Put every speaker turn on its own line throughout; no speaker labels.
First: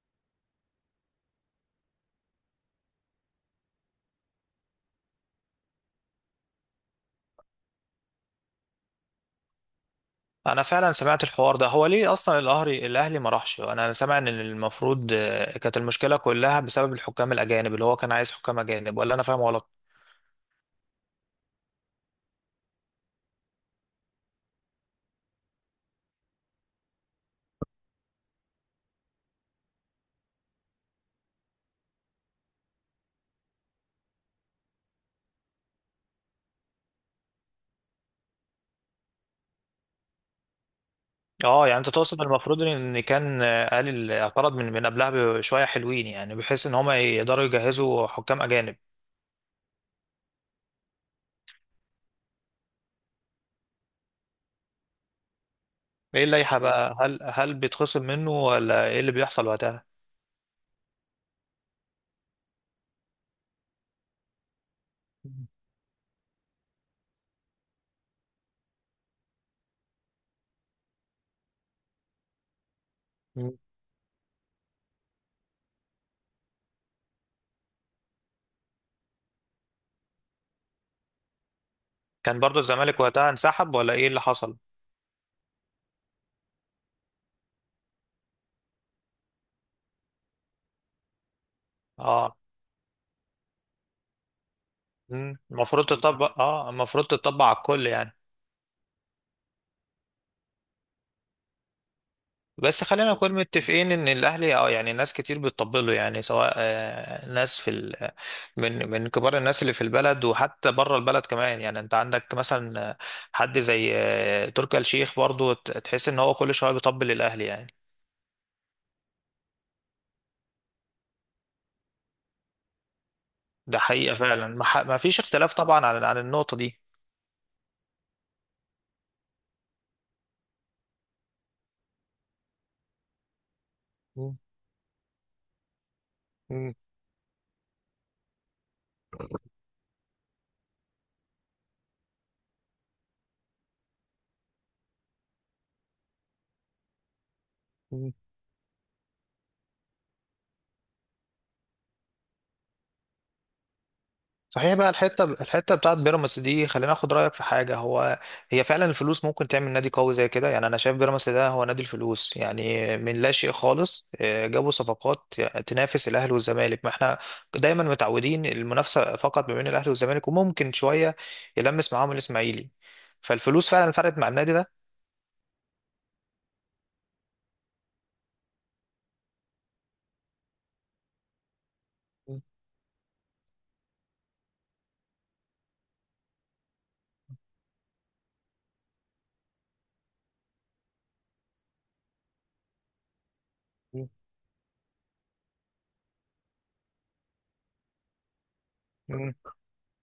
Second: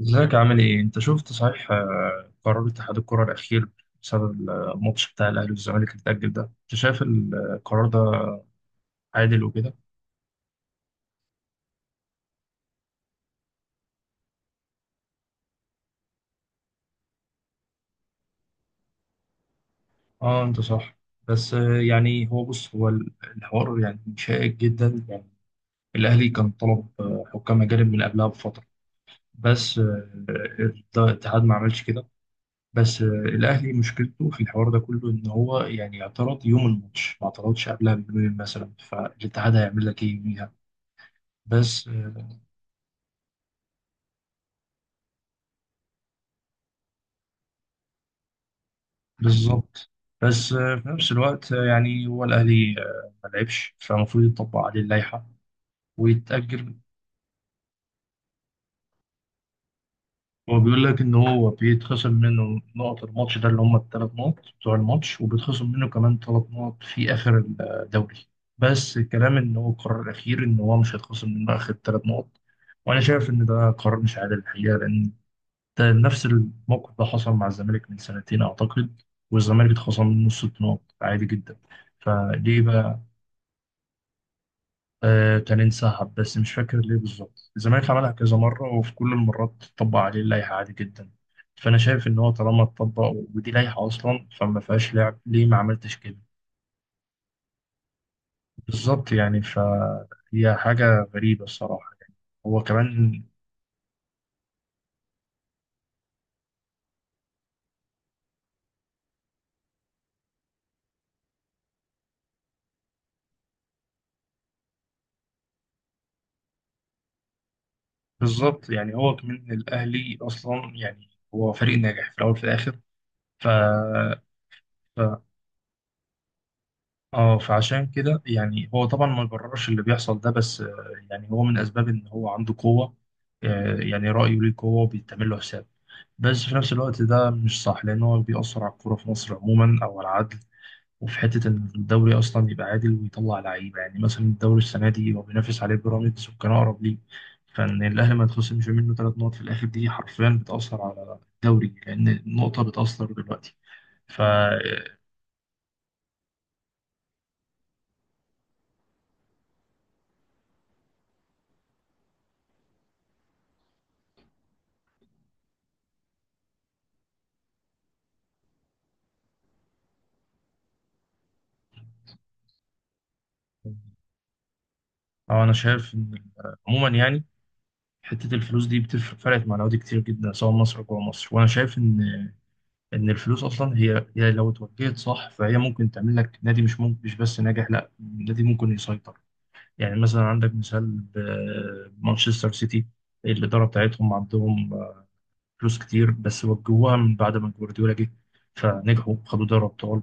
ازيك عامل ايه؟ انت شفت صحيح قرار اتحاد الكرة الأخير بسبب الماتش بتاع الأهلي والزمالك اللي اتأجل ده؟ انت شايف القرار ده عادل وكده؟
انا فعلا سمعت الحوار ده. هو ليه اصلا الاهلي ما راحش؟ انا سامع ان المفروض كانت المشكله كلها بسبب الحكام الاجانب، اللي هو كان عايز حكام اجانب، ولا انا فاهم غلط؟
اه، انت صح. بس يعني هو بص، هو الحوار يعني شائك جدا. يعني الأهلي كان طلب حكام أجانب من قبلها بفترة، بس الاتحاد ما عملش كده. بس الأهلي مشكلته في الحوار ده كله إن هو يعني اعترض يوم الماتش، ما اعترضش قبلها بيومين مثلا، فالاتحاد هيعمل لك ايه يوميها؟
اه يعني
بس
انت تقصد المفروض ان كان قال اعترض من قبلها بشويه حلوين، يعني بحيث ان هم يقدروا يجهزوا حكام اجانب.
بالظبط. بس في نفس الوقت يعني هو الأهلي ما لعبش، فالمفروض يطبق عليه اللائحة
ايه اللائحه
ويتأجل.
بقى؟ هل بيتخصم منه ولا ايه اللي بيحصل وقتها؟
هو بيقول لك إن هو بيتخصم منه نقط الماتش ده اللي هم الثلاث نقط بتوع الماتش، وبيتخصم منه كمان 3 نقط في آخر الدوري. بس الكلام إن هو القرار الأخير إن هو مش هيتخصم منه آخر 3 نقط، وأنا شايف إن
مم.
ده قرار مش عادل الحقيقة، لأن ده نفس الموقف ده حصل مع الزمالك من سنتين أعتقد، والزمالك اتخصم منه 6 نقط عادي جدا.
كان برضو
فليه بقى؟
الزمالك وقتها انسحب ولا ايه اللي حصل؟
آه، كان انسحب بس مش فاكر ليه بالظبط. الزمالك عملها كذا مرة، وفي كل المرات طبق عليه اللائحة عادي جدا. فأنا شايف إن هو
اه.
طالما اتطبق، ودي لائحة أصلا فما فيهاش لعب،
مم.
ليه ما
المفروض
عملتش كده؟
تطبق، اه المفروض تطبق على الكل يعني.
بالظبط يعني، فهي حاجة غريبة الصراحة يعني. هو
بس خلينا
كمان.
نكون متفقين ان الاهلي، اه يعني ناس كتير بتطبله، يعني سواء ناس في ال... آه، من كبار الناس اللي في البلد، وحتى بره البلد كمان. يعني انت عندك مثلا حد زي تركي آل الشيخ، برضو تحس ان هو كل شويه بيطبل الاهلي يعني.
بالظبط يعني، هو كمان الأهلي أصلا يعني هو فريق ناجح في الأول وفي الآخر. ف...
ده حقيقه فعلا، ما فيش اختلاف طبعا عن النقطه دي.
اه، فعشان كده يعني هو طبعا ما يبررش اللي بيحصل ده، بس يعني هو من اسباب ان هو عنده قوه. يعني
مم.
رايه ليه قوه وبيتعمل له حساب. بس في نفس الوقت ده مش صح، لان هو بيأثر على الكوره في مصر عموما او على العدل، وفي حته ان الدوري اصلا يبقى عادل ويطلع لعيبه. يعني مثلا الدوري السنه دي هو بينافس عليه بيراميدز وكان اقرب ليه، فان
مم.
الاهلي ما يتخصمش منه 3 نقط في الاخر دي حرفيا بتأثر على الدوري، لان النقطه بتأثر دلوقتي. ف
صحيح، بقى
آه،
الحته بتاعت بيراميدز دي، خلينا اخد رايك في حاجه. هو هي فعلا الفلوس ممكن تعمل نادي قوي زي كده يعني؟ انا شايف بيراميدز ده هو نادي الفلوس، يعني من لا شيء خالص جابوا صفقات تنافس الاهلي والزمالك. ما احنا دايما متعودين المنافسه فقط ما بين الاهلي والزمالك، وممكن شويه يلمس معاهم الاسماعيلي. فالفلوس فعلا فرقت مع النادي
انا شايف ان عموما يعني حتة الفلوس دي بتفرق، فرقت مع الأهلي كتير جدا، سواء مصر أو جوه مصر. وأنا شايف إن الفلوس أصلا هي هي لو اتوجهت صح فهي ممكن تعمل لك نادي، مش ممكن مش بس ناجح، لا نادي ممكن يسيطر. يعني مثلا عندك مثال مانشستر سيتي. الإدارة بتاعتهم عندهم فلوس كتير، بس وجوها من بعد ما جوارديولا جه فنجحوا، خدوا
ده.
دوري ابطال.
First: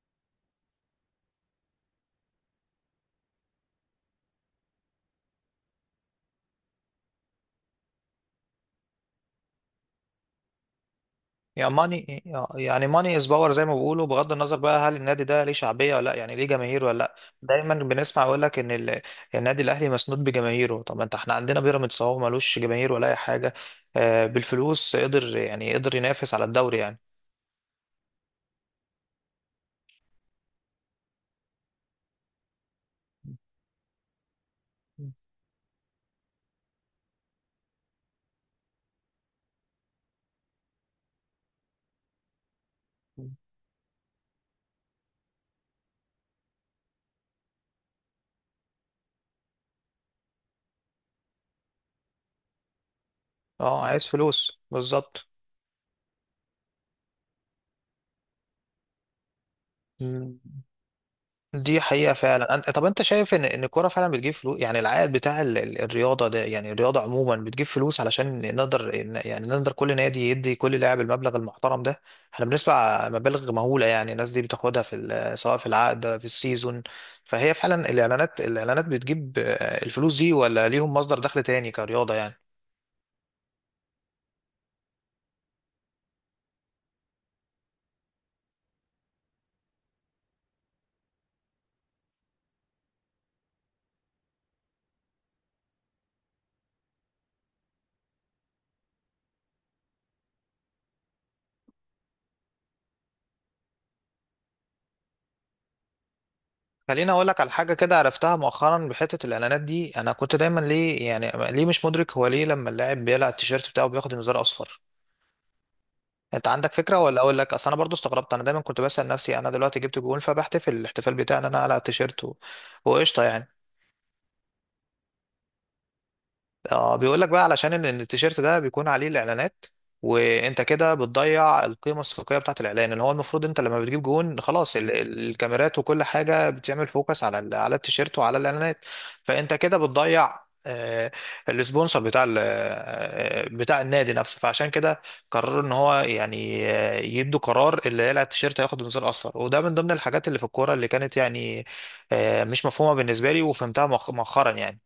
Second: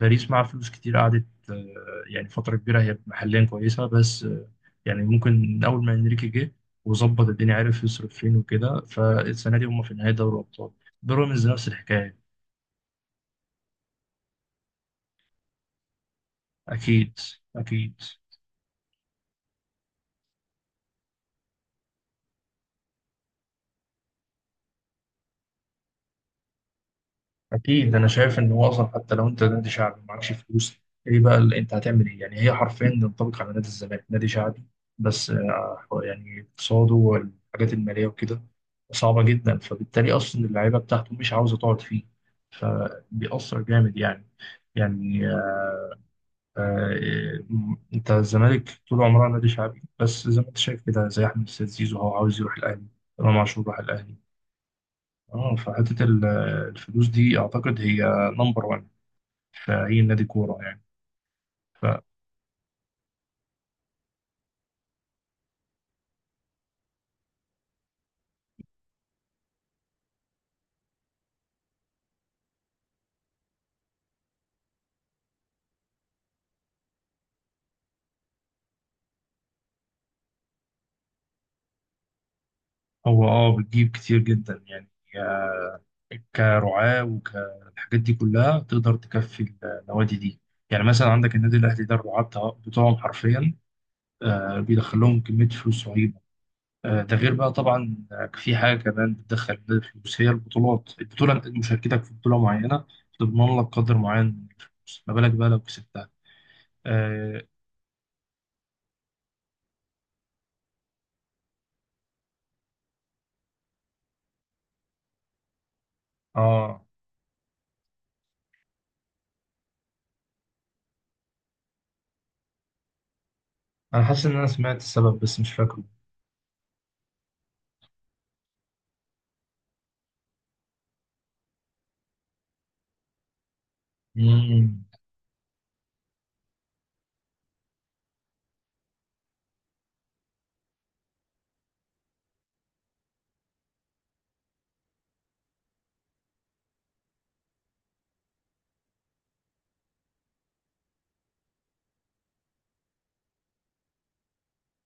باريس مع فلوس كتير قعدت يعني فتره كبيره، هي محليا كويسه، بس يعني ممكن من اول ما انريكي جه وظبط الدنيا، عرف يصرف فين وكده، فالسنه دي هم في نهايه دوري الابطال. بيراميدز نفس
يعني
الحكايه.
ماني، يعني ماني از باور زي ما بيقولوا. بغض النظر بقى، هل النادي ده ليه شعبيه ولا لا، يعني ليه جماهير ولا لا؟
اكيد،
دايما
اكيد،
بنسمع يقول لك ان النادي الاهلي مسنود بجماهيره. طب ما انت احنا عندنا بيراميدز اهو، ملوش جماهير ولا اي حاجه، بالفلوس قدر، يعني قدر ينافس على الدوري يعني.
اكيد. انا شايف ان هو اصلا حتى لو انت نادي شعبي ومعكش فلوس، ايه بقى اللي انت هتعمل، ايه يعني؟ هي حرفيا تنطبق على نادي الزمالك، نادي شعبي، بس يعني اقتصاده والحاجات الماليه وكده صعبه جدا، فبالتالي اصلا اللعيبه بتاعته مش عاوزه تقعد فيه، فبيأثر جامد يعني. يعني آه، انت الزمالك طول عمرها نادي شعبي، بس زي ما انت شايف كده، زي احمد السيد زيزو هو عاوز يروح الاهلي، امام عاشور راح
اه، عايز
الاهلي.
فلوس بالظبط.
اه، فحته الفلوس دي اعتقد هي نمبر 1 في أي نادي كورة يعني.
دي حقيقة فعلا. طب انت شايف ان ان الكورة فعلا بتجيب فلوس؟ يعني العائد بتاع الرياضة ده، يعني الرياضة عموما بتجيب فلوس علشان نقدر يعني نقدر كل نادي يدي كل لاعب المبلغ المحترم ده؟ احنا بنسمع مبالغ مهولة يعني، الناس دي بتاخدها في سواء في العقد في السيزون. فهي فعلا الاعلانات، الاعلانات بتجيب الفلوس دي، ولا ليهم مصدر دخل تاني كرياضة يعني؟
فهو بتجيب كتير جدا يعني، كرعاة وكالحاجات دي كلها تقدر تكفي النوادي دي. يعني مثلا عندك النادي الأهلي ده الرعاة بتوعهم حرفيا بيدخل لهم كمية فلوس رهيبة. ده غير بقى طبعا في حاجة كمان بتدخل النادي فلوس، هي البطولات. البطولة مشاركتك في بطولة معينة تضمن لك قدر معين من الفلوس، ما بالك بقى لو كسبتها؟
خليني اقول لك
اه.
على حاجه كده عرفتها مؤخرا بحته الاعلانات دي. انا كنت دايما ليه، يعني ليه مش مدرك هو ليه لما اللاعب بيقلع التيشيرت بتاعه بياخد انذار اصفر؟ انت عندك
آه،
فكره ولا اقول لك؟ اصل انا برضو استغربت، انا دايما كنت بسال نفسي انا دلوقتي جبت جون، فبحتفل الاحتفال بتاعي ان انا على التيشيرت وقشطه يعني.
انا حاسس ان انا سمعت السبب بس مش
اه بيقول لك بقى علشان ان إن التيشيرت ده بيكون عليه الاعلانات، وانت كده بتضيع القيمه السوقيه بتاعت الاعلان، اللي هو المفروض انت لما بتجيب جون
فاكره.
خلاص الكاميرات وكل حاجه بتعمل فوكس على على التيشيرت وعلى الاعلانات. فانت كده بتضيع السبونسر بتاع بتاع النادي نفسه. فعشان كده قرروا ان هو يعني يدوا قرار اللي يقلع التيشيرت هياخد انذار اصفر. وده من ضمن الحاجات اللي في الكوره اللي كانت يعني مش مفهومه بالنسبه لي، وفهمتها مؤخرا يعني.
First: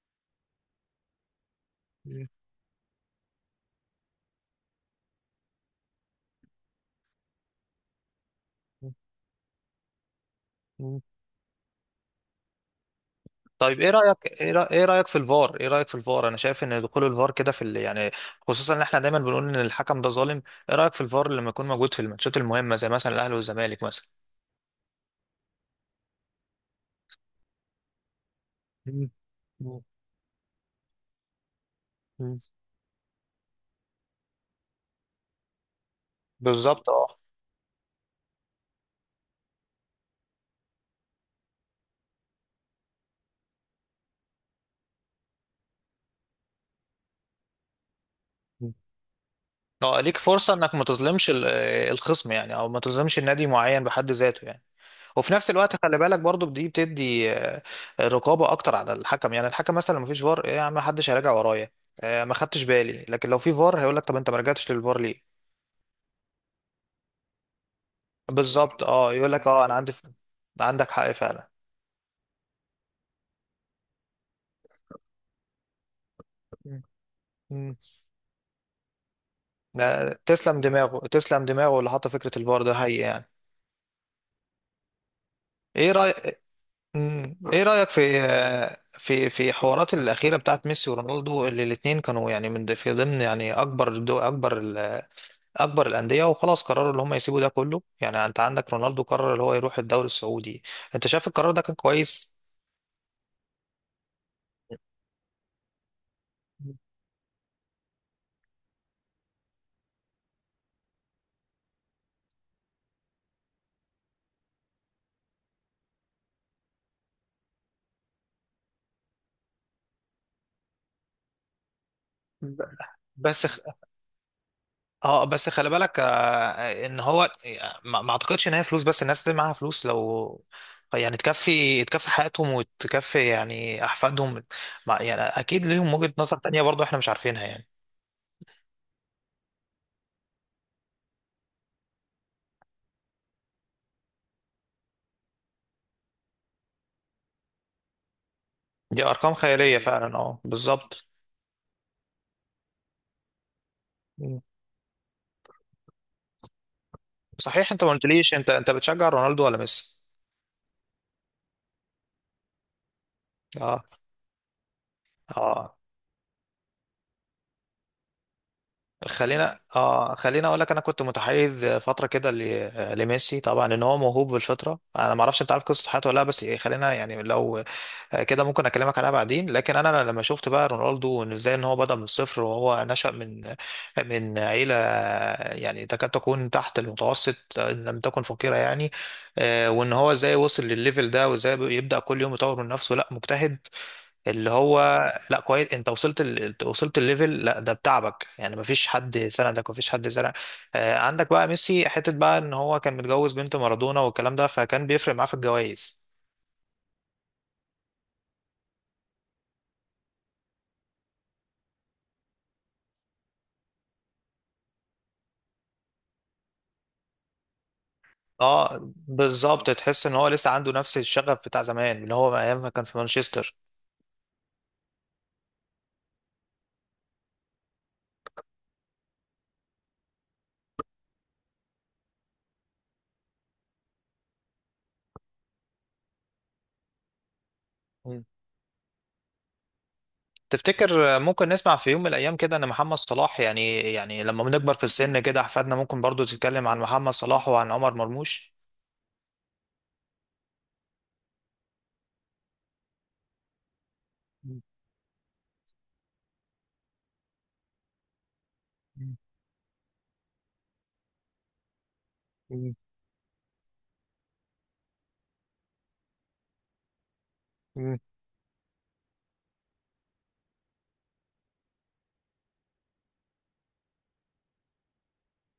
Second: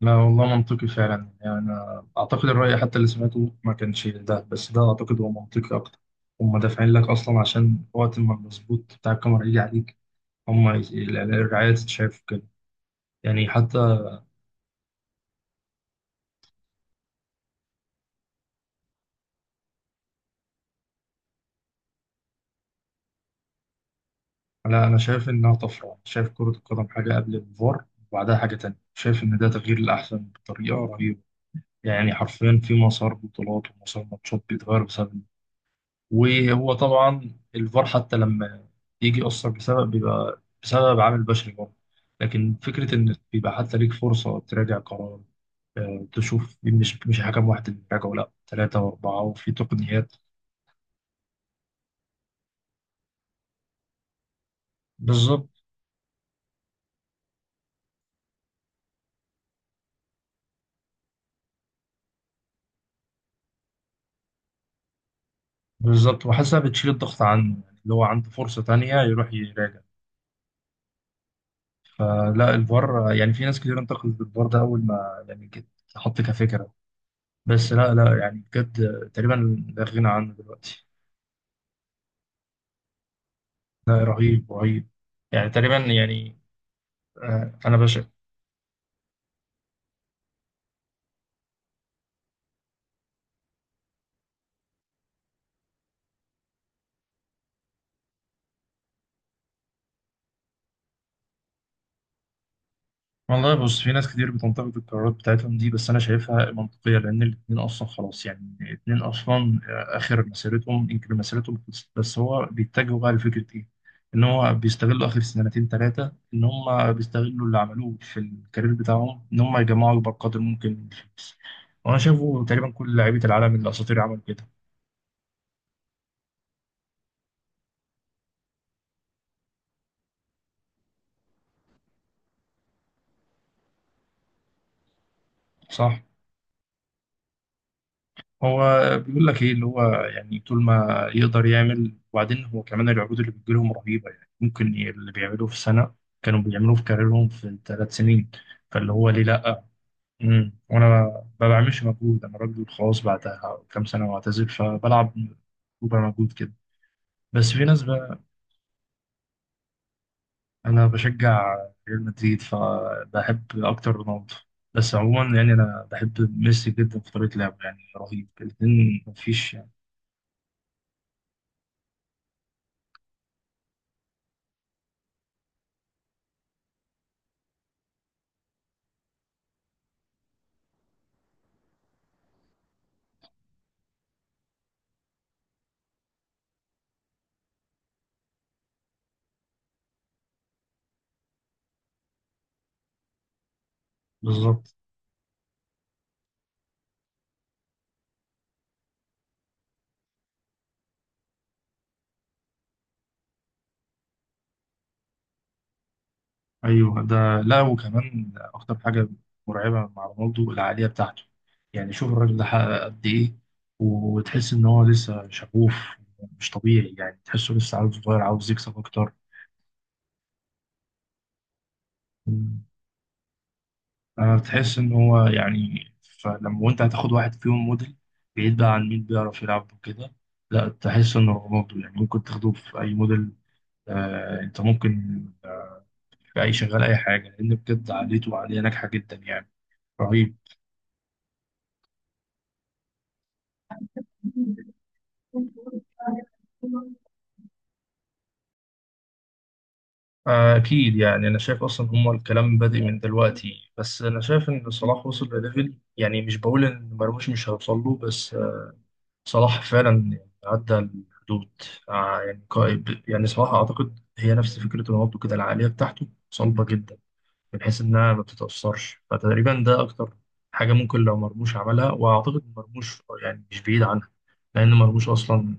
لا والله منطقي فعلا، يعني أنا أعتقد الرأي حتى اللي سمعته ما كانش ده، بس ده أعتقد هو منطقي أكتر. هم دافعين لك أصلا عشان وقت ما المظبوط بتاع الكاميرا يجي عليك، هم
مم.
الرعاية تتشاف كده. يعني حتى.
طيب ايه رايك؟ ايه إيه رايك في الفار؟ ايه رايك في الفار؟ انا شايف ان دخول الفار كده في يعني، خصوصا ان احنا دايما بنقول ان الحكم ده ظالم. ايه رايك في الفار لما يكون موجود في الماتشات المهمه زي مثلا الاهلي والزمالك مثلا؟
لا، أنا شايف إنها طفرة، شايف كرة القدم حاجة قبل الفار وبعدها حاجة تانية.
مم.
شايف إن ده تغيير
مم.
الأحسن بطريقة رهيبة. يعني
مم.
حرفيا في مسار بطولات ومسار ماتشات بيتغير بسبب. وهو
بالظبط، اه.
طبعا الفار حتى لما يجي يأثر بسبب بيبقى بسبب عامل بشري برضه. لكن فكرة إن بيبقى حتى ليك فرصة تراجع قرار، تشوف مش حكم واحد اللي بيراجعه، لا
مم.
ثلاثة وأربعة وفي
اه
تقنيات.
ليك فرصه انك ما تظلمش الخصم يعني، او ما تظلمش النادي معين بحد ذاته يعني. وفي
بالظبط.
نفس الوقت خلي بالك برضو دي بتدي رقابه اكتر على الحكم. يعني الحكم مثلا لو مفيش فار، ايه يا عم؟ محدش هيراجع ورايا، ما خدتش بالي. لكن لو في فار هيقول لك طب انت ما رجعتش للفار ليه؟
بالظبط، وحاسسها بتشيل الضغط عنه يعني، اللي هو عنده فرصة
بالظبط،
تانية
اه.
يروح
يقول لك اه انا
يراجع.
عندي عندك حق فعلا.
فلا الفار يعني، في ناس كتير انتقدت الفار ده أول ما يعني اتحط كفكرة.
مم.
بس
مم.
لا، لا يعني بجد، تقريبا لا غنى
لا،
عنه
تسلم
دلوقتي.
دماغه، تسلم دماغه اللي حط فكرة الفار ده، هي يعني.
لا، رهيب، رهيب. يعني تقريبا
ايه رأيك،
يعني،
ايه
انا
رأيك
بشع.
في في في حوارات الأخيرة بتاعت ميسي ورونالدو، اللي الاتنين كانوا يعني من في ضمن يعني اكبر اكبر الأندية، وخلاص قرروا ان هم يسيبوا ده كله. يعني انت عندك رونالدو قرر اللي هو يروح الدوري السعودي. انت شايف القرار ده كان كويس؟
والله بص، في ناس كتير بتنتقد القرارات بتاعتهم دي، بس انا شايفها منطقيه، لان الاتنين اصلا خلاص يعني. الاتنين اصلا اخر مسيرتهم، يمكن مسيرتهم خلصت، بس هو بيتجهوا بقى لفكره ايه؟ ان هو بيستغلوا اخر سنتين ثلاثه، ان هم بيستغلوا اللي عملوه في الكارير بتاعهم، ان هم يجمعوا اكبر قدر ممكن من الفلوس. وانا شايفه
مم.
تقريبا كل لعيبه
بس،
العالم الاساطير عملوا كده.
اه بس خلي بالك ان هو ما اعتقدش ان هي فلوس بس. الناس اللي معاها فلوس لو يعني تكفي حياتهم وتكفي يعني احفادهم، يعني اكيد ليهم
صح.
وجهة نظر تانية برضو احنا مش عارفينها يعني.
هو بيقول لك ايه اللي هو، يعني طول ما يقدر يعمل. وبعدين هو كمان العروض اللي بتجيلهم رهيبة، يعني ممكن اللي بيعملوه في سنة كانوا بيعملوه في كاريرهم في 3 سنين، فاللي
دي
هو ليه
ارقام
لأ؟
خيالية فعلا، اه
وانا
بالظبط.
ما بعملش مجهود، انا راجل خلاص بعدها كام سنة
مم.
واعتزل، فبلعب ربع مجهود كده. بس في
صحيح،
ناس
انت ما
بقى.
قلتليش، انت انت بتشجع رونالدو ولا ميسي؟
انا بشجع ريال مدريد، فبحب
اه.
اكتر رونالدو. بس عموما يعني
اه
انا بحب ميسي جدا في طريقة لعبه، يعني رهيب الاتنين، مفيش
خلينا،
يعني.
خلينا اقول لك انا كنت متحيز فتره كده لميسي طبعا، ان هو موهوب بالفطره. انا ما اعرفش انت عارف قصه حياته ولا لا، بس خلينا يعني لو كده ممكن اكلمك عليها بعدين. لكن انا لما شفت بقى رونالدو، إن ازاي ان هو بدأ من الصفر، وهو نشأ من من عيلة يعني تكاد تكون تحت المتوسط ان لم تكن فقيرة يعني. وان هو ازاي وصل للليفل ده، وازاي يبدأ كل يوم يطور من نفسه. لا مجتهد اللي
بالظبط.
هو، لا كويس انت وصلت وصلت الليفل، لا ده بتعبك، يعني مفيش حد سندك، مفيش حد سندك. عندك بقى ميسي حتة بقى ان هو كان متجوز بنت مارادونا والكلام ده، فكان بيفرق معاه في الجوائز.
ايوه، ده لا وكمان اكتر حاجه مرعبه مع رونالدو العقليه بتاعته. يعني شوف الراجل ده حقق قد ايه، وتحس ان هو لسه شغوف. مش طبيعي، يعني تحسه لسه عاوز، صغير عاوز يكسب
اه
اكتر.
بالظبط، تحس ان هو لسه عنده نفس الشغف بتاع زمان، اللي هو ايام
مم.
ما كان في مانشستر.
انا بتحس ان هو يعني، فلما وانت هتاخد واحد فيهم موديل، بعيد بقى عن مين بيعرف يلعب وكده، لا تحس ان رونالدو يعني ممكن تاخده في اي موديل. انت ممكن في اي شغال، اي حاجه، لان بجد
مم.
عقليته عقليه ناجحه جدا يعني. رهيب.
تفتكر ممكن نسمع في يوم من الايام كده ان محمد صلاح، يعني يعني لما بنكبر في السن كده احفادنا ممكن برضو تتكلم عن محمد صلاح وعن عمر مرموش؟
أكيد يعني. أنا شايف أصلا هما الكلام بادئ من دلوقتي، بس أنا شايف
مم.
إن صلاح وصل لليفل، يعني مش بقول إن مرموش مش هيوصل له، بس صلاح فعلا عدى الحدود. يعني يعني صلاح أعتقد هي نفس فكرة رونالدو كده، العقلية بتاعته صلبة جدا، بحيث
مم.
انها ما بتتأثرش، فتقريبا ده اكتر حاجة ممكن لو مرموش عملها. واعتقد مرموش يعني مش بعيد عنها، لان مرموش اصلا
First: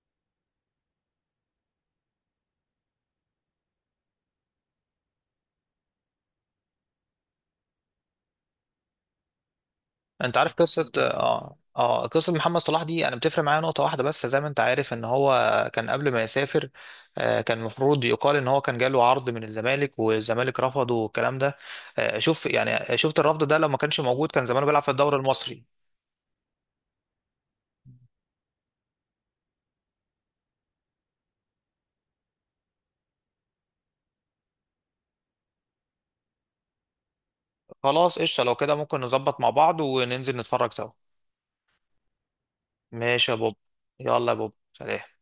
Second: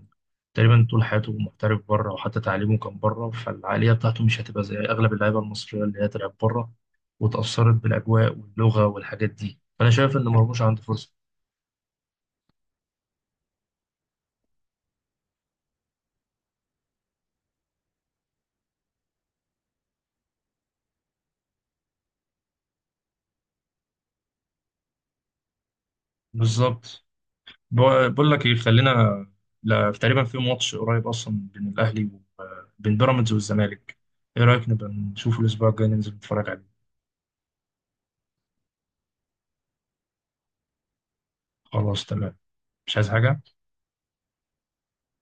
تقريبا طول حياته محترف بره، وحتى تعليمه كان بره، فالعقلية بتاعته مش هتبقى زي اغلب اللعيبة المصرية اللي هي تلعب بره وتأثرت بالاجواء واللغة والحاجات دي. فانا شايف ان
انت عارف
مرموش عنده
قصه،
فرصة.
اه اه قصه محمد صلاح دي؟ انا بتفرق معايا نقطه واحده بس، زي ما انت عارف ان هو كان قبل ما يسافر، كان المفروض يقال ان هو كان جاله عرض من الزمالك والزمالك رفضه والكلام ده. شوف يعني، شفت الرفض ده لو ما كانش موجود، كان زمانه بيلعب في الدوري المصري.
بالظبط. بقول لك ايه، خلينا، لا تقريبا في ماتش قريب اصلا بين الاهلي وبين بيراميدز والزمالك، ايه رايك نبقى نشوف الاسبوع الجاي ننزل نتفرج عليه؟
خلاص قشطه، لو كده ممكن نظبط مع بعض وننزل نتفرج سوا.
خلاص تمام. مش عايز
ماشي يا
حاجة.
بوب. يلا يا بوب، سلام.